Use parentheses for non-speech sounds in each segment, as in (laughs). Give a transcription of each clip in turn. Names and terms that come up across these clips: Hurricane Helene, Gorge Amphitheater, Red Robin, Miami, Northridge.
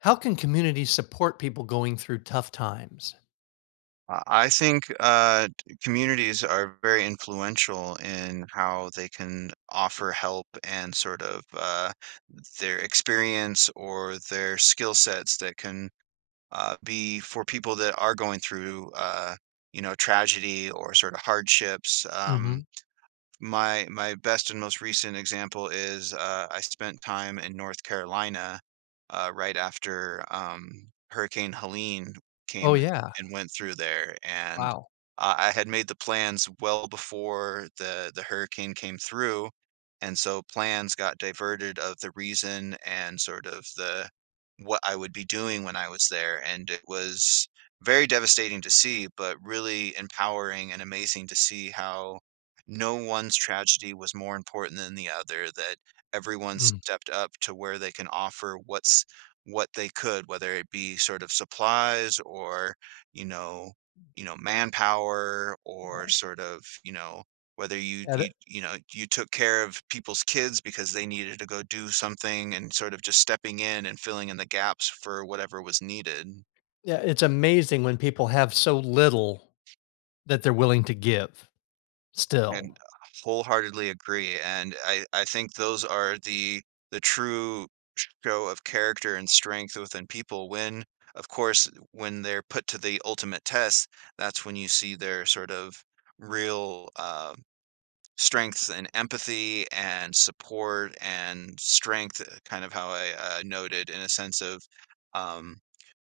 How can communities support people going through tough times? I think communities are very influential in how they can offer help and sort of their experience or their skill sets that can be for people that are going through, you know, tragedy or sort of hardships. Mhm. My best and most recent example is, I spent time in North Carolina, right after, Hurricane Helene Oh, came yeah. and went through there, and Wow. I had made the plans well before the hurricane came through, and so plans got diverted of the reason and sort of the what I would be doing when I was there, and it was very devastating to see, but really empowering and amazing to see how no one's tragedy was more important than the other, that everyone Mm. stepped up to where they can offer what they could, whether it be sort of supplies or, you know, manpower or sort of, whether Yeah, th you took care of people's kids because they needed to go do something and sort of just stepping in and filling in the gaps for whatever was needed. yeah, it's amazing when people have so little that they're willing to give. And Still. wholeheartedly agree, and I think those are the true show of character and strength within people when, of course, when they're put to the ultimate test, that's when you see their sort of real, strengths and empathy and support and strength, kind of how I, noted in a sense of, um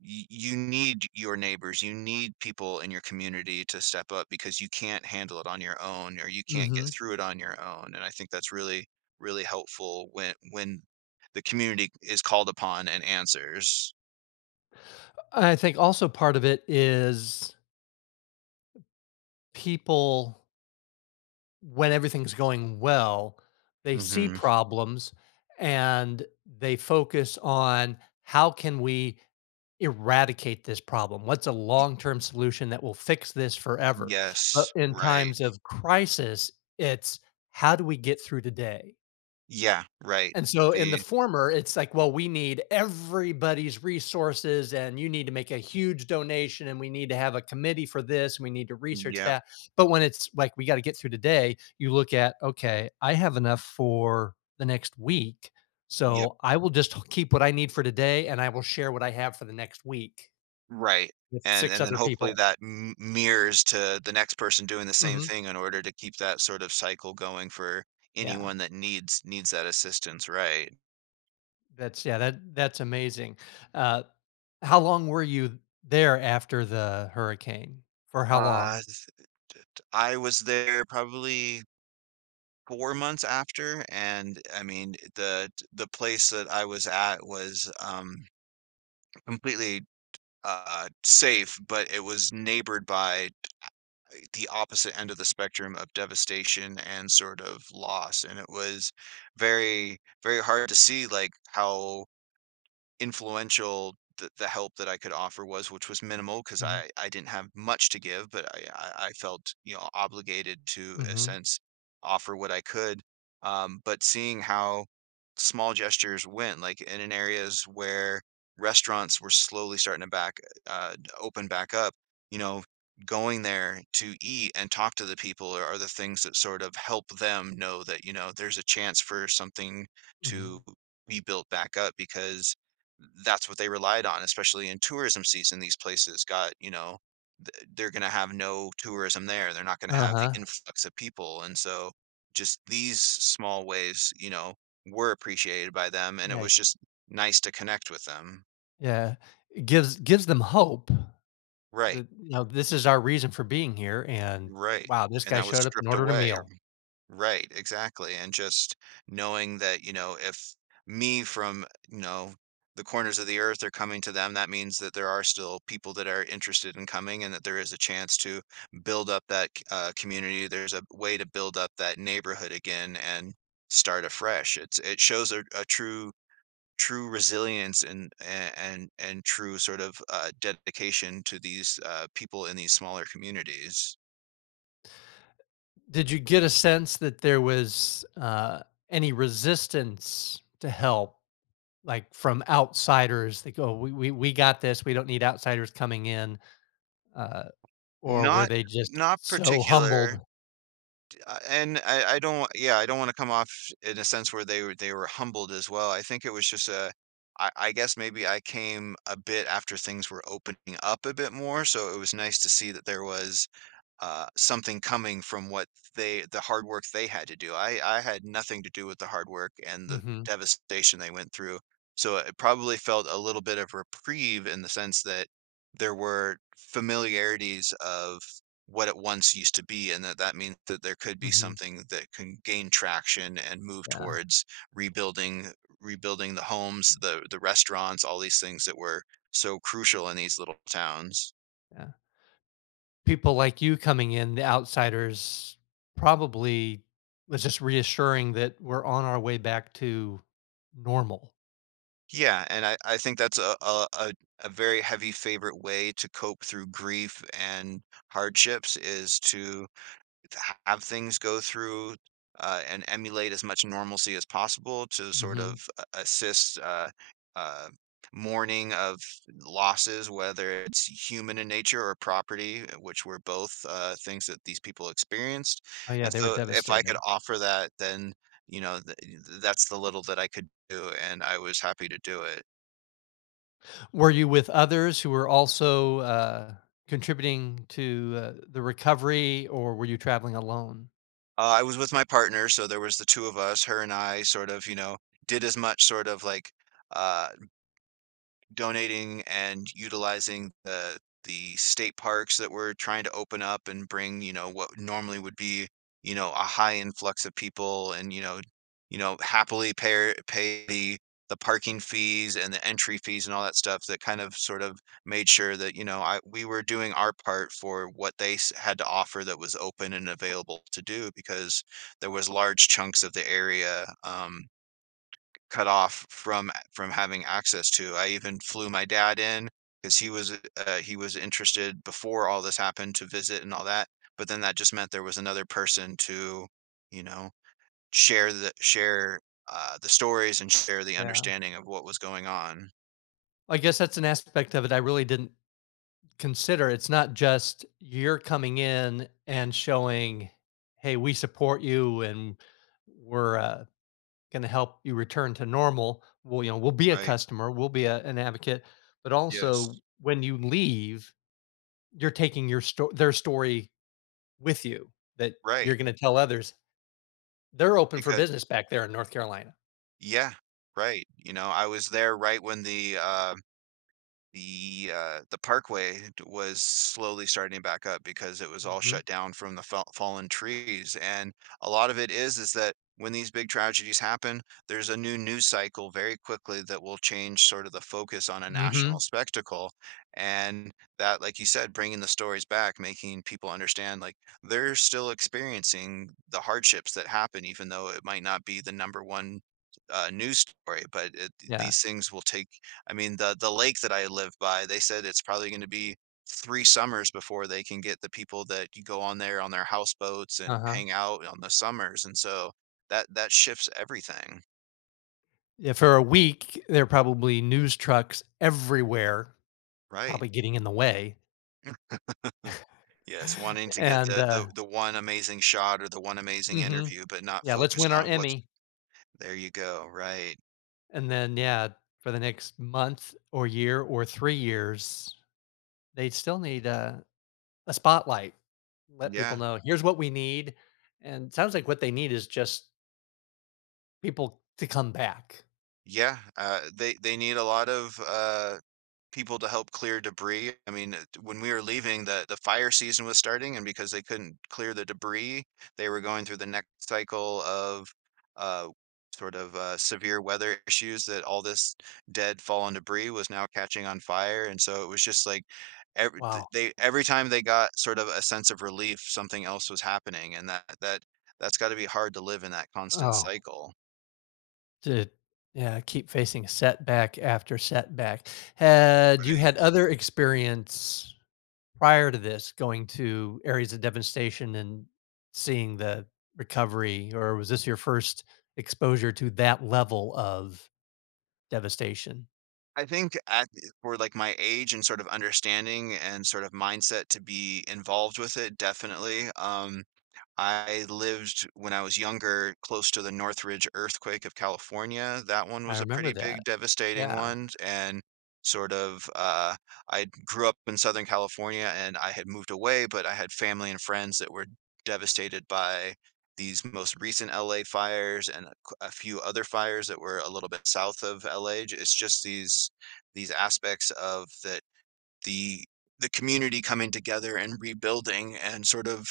you need your neighbors, you need people in your community to step up because you can't handle it on your own or you can't get Hmm. through it on your own. And I think that's really really helpful when the community is called upon and answers. I think also part of it is people, when everything's going well, they see Hmm. problems and they focus on how can we eradicate this problem? What's a long term solution that will fix this forever? But Yes, in right. times of crisis, it's how do we get through today? Yeah, right. And so in the the former, it's like, well, we need everybody's resources and you need to make a huge donation and we need to have a committee for this and we need to research Yep. that. But when it's like, we got to get through today, you look at, okay, I have enough for the next week. Yep, So I will just keep what I need for today and I will share what I have for the next week right. with and six and then other hopefully people. that mirrors to the next person doing the same Hmm. thing in order to keep that sort of cycle going for Yeah. anyone that needs that assistance, right? That's, yeah, that's amazing. Uh, how long were you there after the hurricane? For how Uh, long? th- th- I was there probably 4 months after, and I mean the place that I was at was completely safe, but it was neighbored by the opposite end of the spectrum of devastation and sort of loss, and it was very very hard to see like how influential the help that I could offer was, which was minimal because Mhm, I didn't have much to give, but I, I felt, you know, obligated to, in a mhm, sense, offer what I could. But seeing how small gestures went, like in an areas where restaurants were slowly starting to back, uh, open back up, you know, going there to eat and talk to the people are the things that sort of help them know that, you know, there's a chance for something to mhm. be built back up because that's what they relied on, especially in tourism season. These places got, you know, they're going to have no tourism there. They're not going to have the Uh-huh. influx of people. And so just these small ways, you know, were appreciated by them. And it Yeah. was just nice to connect with them. Yeah, it gives them hope Right. that, this is our reason for being here, and, Right. wow, this And guy that was showed up and stripped ordered a away. meal. Right, exactly, and just knowing that, you know, if me from, you know, the corners of the earth are coming to them, that means that there are still people that are interested in coming and that there is a chance to build up that community. There's a way to build up that neighborhood again and start afresh. It's it shows a true resilience and and true sort of dedication to these people in these smaller communities. Did you get a sense that there was, any resistance to help, like, from outsiders that go, "We got this, we don't need outsiders coming in," uh, or were Not they just not so particular. humbled? And I don't, yeah, I don't wanna come off in a sense where they were humbled as well. I think it was just a I guess maybe I came a bit after things were opening up a bit more, so it was nice to see that there was something coming from what they the hard work they had to do. I had nothing to do with the hard work and the Mhm, devastation they went through. So it probably felt a little bit of reprieve in the sense that there were familiarities of what it once used to be, and that that means that there could be mhm, something that can gain traction and move yeah, towards rebuilding, rebuilding the homes, the restaurants, all these things that were so crucial in these little towns. yeah. People like you coming in, the outsiders, probably was just reassuring that we're on our way back to normal. Yeah, and I think that's a a very heavy favorite way to cope through grief and hardships is to h have things go through, and emulate as much normalcy as possible to sort of Mhm. a assist, uh, mourning of losses, whether it's human in nature or property, which were both, things that these people experienced, Oh, yeah, and they were so if I could devastated. offer that, then, th that's the little that I could do, and I was happy to do it. Were you with others who were also, contributing to, the recovery, or were you traveling alone? I was with my partner, so there was the 2 of us, her and I sort of, you know, did as much sort of like, uh donating and utilizing the state parks that we're trying to open up and bring, you know, what normally would be, a high influx of people and, happily pay the parking fees and the entry fees and all that stuff that kind of sort of made sure that, you know, I we were doing our part for what had to offer that was open and available to do because there was large chunks of the area cut off from having access to. I even flew my dad in because he was interested before all this happened to visit and all that. But then that just meant there was another person to, you know, share the stories and share the Yeah. understanding of what was going on. I guess that's an aspect of it I really didn't consider. It's not just you're coming in and showing, "Hey, we support you, and we're, going to help you return to normal. Well, we'll be a Right. customer, we'll be an advocate, but also Yes. when you leave, you're taking their story with you that you're Right. going to tell others. They're open for Because business back there in North Carolina. yeah. Right. You know, I was there right when the parkway was slowly starting back up because it was all Hmm. shut down from the fallen trees. And a lot of it is that when these big tragedies happen, there's a new news cycle very quickly that will change sort of the focus on a national Hmm. spectacle. And that, like you said, bringing the stories back, making people understand like they're still experiencing the hardships that happen, even though it might not be the number one news story. But it, Yeah. these things will take, I mean, the lake that I live by, they said it's probably gonna be 3 summers before they can get the people that you go on there on their houseboats and Uh huh. hang out on the summers, and so that that shifts everything. Yeah. For a week, there are probably news trucks everywhere, Right. probably getting in the way. Yes, wanting (laughs) to get And the the the one amazing shot or the one amazing hmm interview, but not yeah, let's focused win our on what's Emmy. there you go, right. And then, yeah, for the next month or year or 3 years, they still need a spotlight. Let people Yeah. know, "Here's what we need," and it sounds like what they need is just people to come back. Yeah, they need a lot of, people to help clear debris. I mean, when we were leaving, the fire season was starting, and because they couldn't clear the debris, they were going through the next cycle of uh, sort of severe weather issues that all this dead fallen debris was now catching on fire, and so it was just like every Wow. they every time they got sort of a sense of relief, something else was happening, and that that's got to be hard to live in that constant Oh, cycle. to yeah, keep facing setback after setback. Had you Right. had other experience prior to this going to areas of devastation and seeing the recovery, or was this your first exposure to that level of devastation? I think at for like my age and sort of understanding and sort of mindset to be involved with it, definitely. I lived when I was younger close to the Northridge earthquake of California. That one I was a remember pretty that. big devastating Yeah. one, and sort of, I grew up in Southern California and I had moved away, but I had family and friends that were devastated by these most recent LA fires and a few other fires that were a little bit south of LA. It's just these aspects of that the the community coming together and rebuilding and sort of,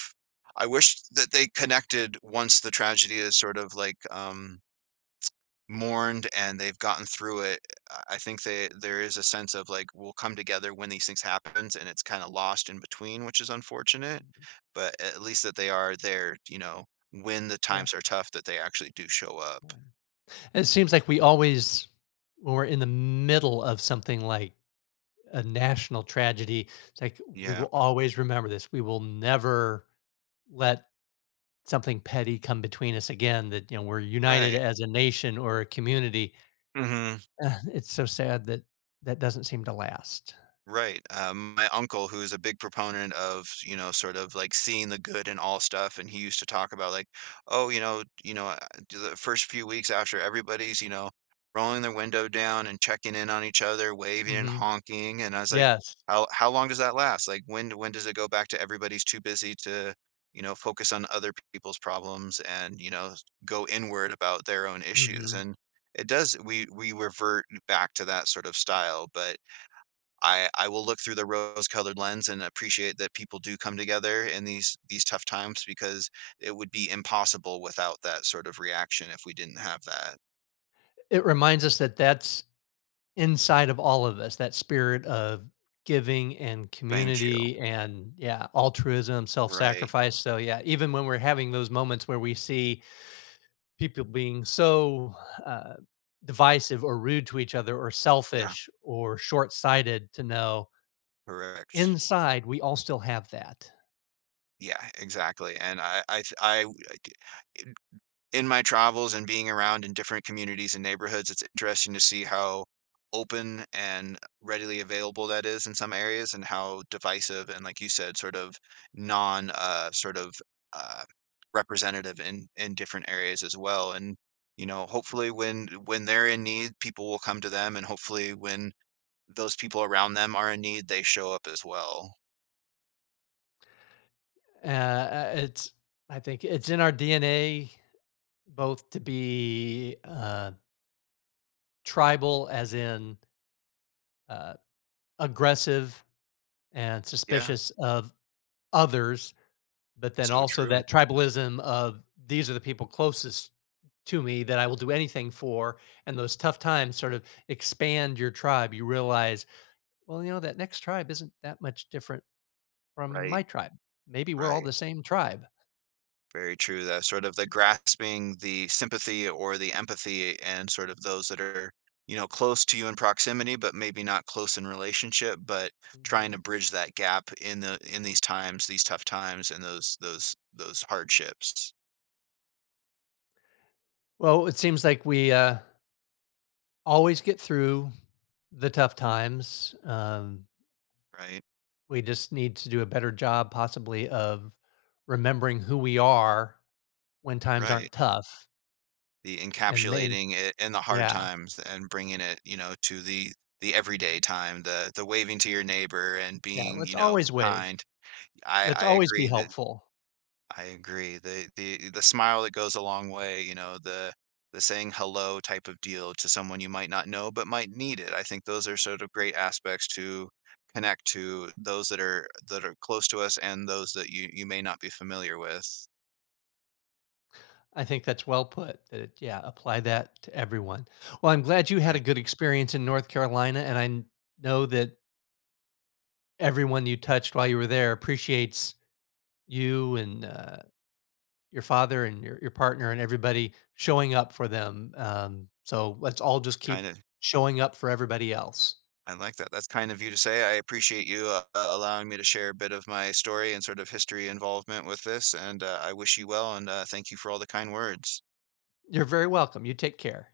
I wish that they connected once the tragedy is sort of like mourned and they've gotten through it. I think they there is a sense of like we'll come together when these things happens and it's kind of lost in between, which is unfortunate, but at least that they are there, you know, when the times are tough that they actually do show up. Yeah. It seems like we always, when we're in the middle of something like a national tragedy, it's like we Yeah, will always remember this. We will never let something petty come between us again. That we're united right. as a nation or a community. (sighs) Mhm. It's so sad that that doesn't seem to last. Right. My uncle, who's a big proponent of, you know, sort of like seeing the good in all stuff, and he used to talk about like, oh, the first few weeks after everybody's, you know, rolling their window down and checking in on each other, waving and Hmm. honking, and I was like, Yes. How long does that last? Like, when does it go back to everybody's too busy to, focus on other people's problems and, go inward about their own issues? Hmm. And it does, we revert back to that sort of style, but I will look through the rose-colored lens and appreciate that people do come together in these tough times because it would be impossible without that sort of reaction if we didn't have that. It reminds us that that's inside of all of us, that spirit of giving and Thank you. community and, yeah, altruism, Right. self-sacrifice. So yeah, even when we're having those moments where we see people being so uh, divisive or rude to each other or Yeah. selfish or short-sighted to know Correct. inside we all still have that. Yeah, exactly, and I like, in my travels and being around in different communities and neighborhoods, it's interesting to see how open and readily available that is in some areas and how divisive and, like you said, sort of non uh sort of uh representative in different areas as well. And you know, hopefully when they're in need, people will come to them, and hopefully when those people around them are in need, they show up as well. It's I think it's in our DNA, both to be tribal as in uh, aggressive and Yeah, suspicious of others, but then so also true. that tribalism of these are the people closest to me that I will do anything for. And those tough times sort of expand your tribe. You realize, well, that next tribe isn't that much different from Right, my tribe. Maybe we're all right. the same tribe. Very true, though, sort of the grasping the sympathy or the empathy and sort of those that are, you know, close to you in proximity, but maybe not close in relationship, but trying to hmm bridge that gap in the in these times, these tough times and those hardships, Well, it seems like we always get through the tough times. Right? We just need to do a better job, possibly, of remembering who we are when times Right. aren't tough. The and main encapsulating it in the hard yeah times and bringing it, you know, to the everyday Mhm. time, the waving to your neighbor and Yeah, being, you let's know, always wave. kind. I Let's I always be agree that helpful. I agree. The smile that goes a long way, you know, the saying hello type of deal to someone you might not know but might need it. I think those are sort of great aspects to connect to those that are close to us and those that you may not be familiar with. I think that's well put. Yeah, apply that to everyone. Well, I'm glad you had Right. a good experience in North Carolina, and know that everyone you touched while you were there appreciates you and your father and your partner and everybody showing up for them. So let's all just Kind keep of showing up for everybody else. I like that. That's kind of you to say. I appreciate you allowing me to share a bit of my story and sort of history involvement with this. And I wish you well and thank you for all the kind words. You're very welcome. You take care.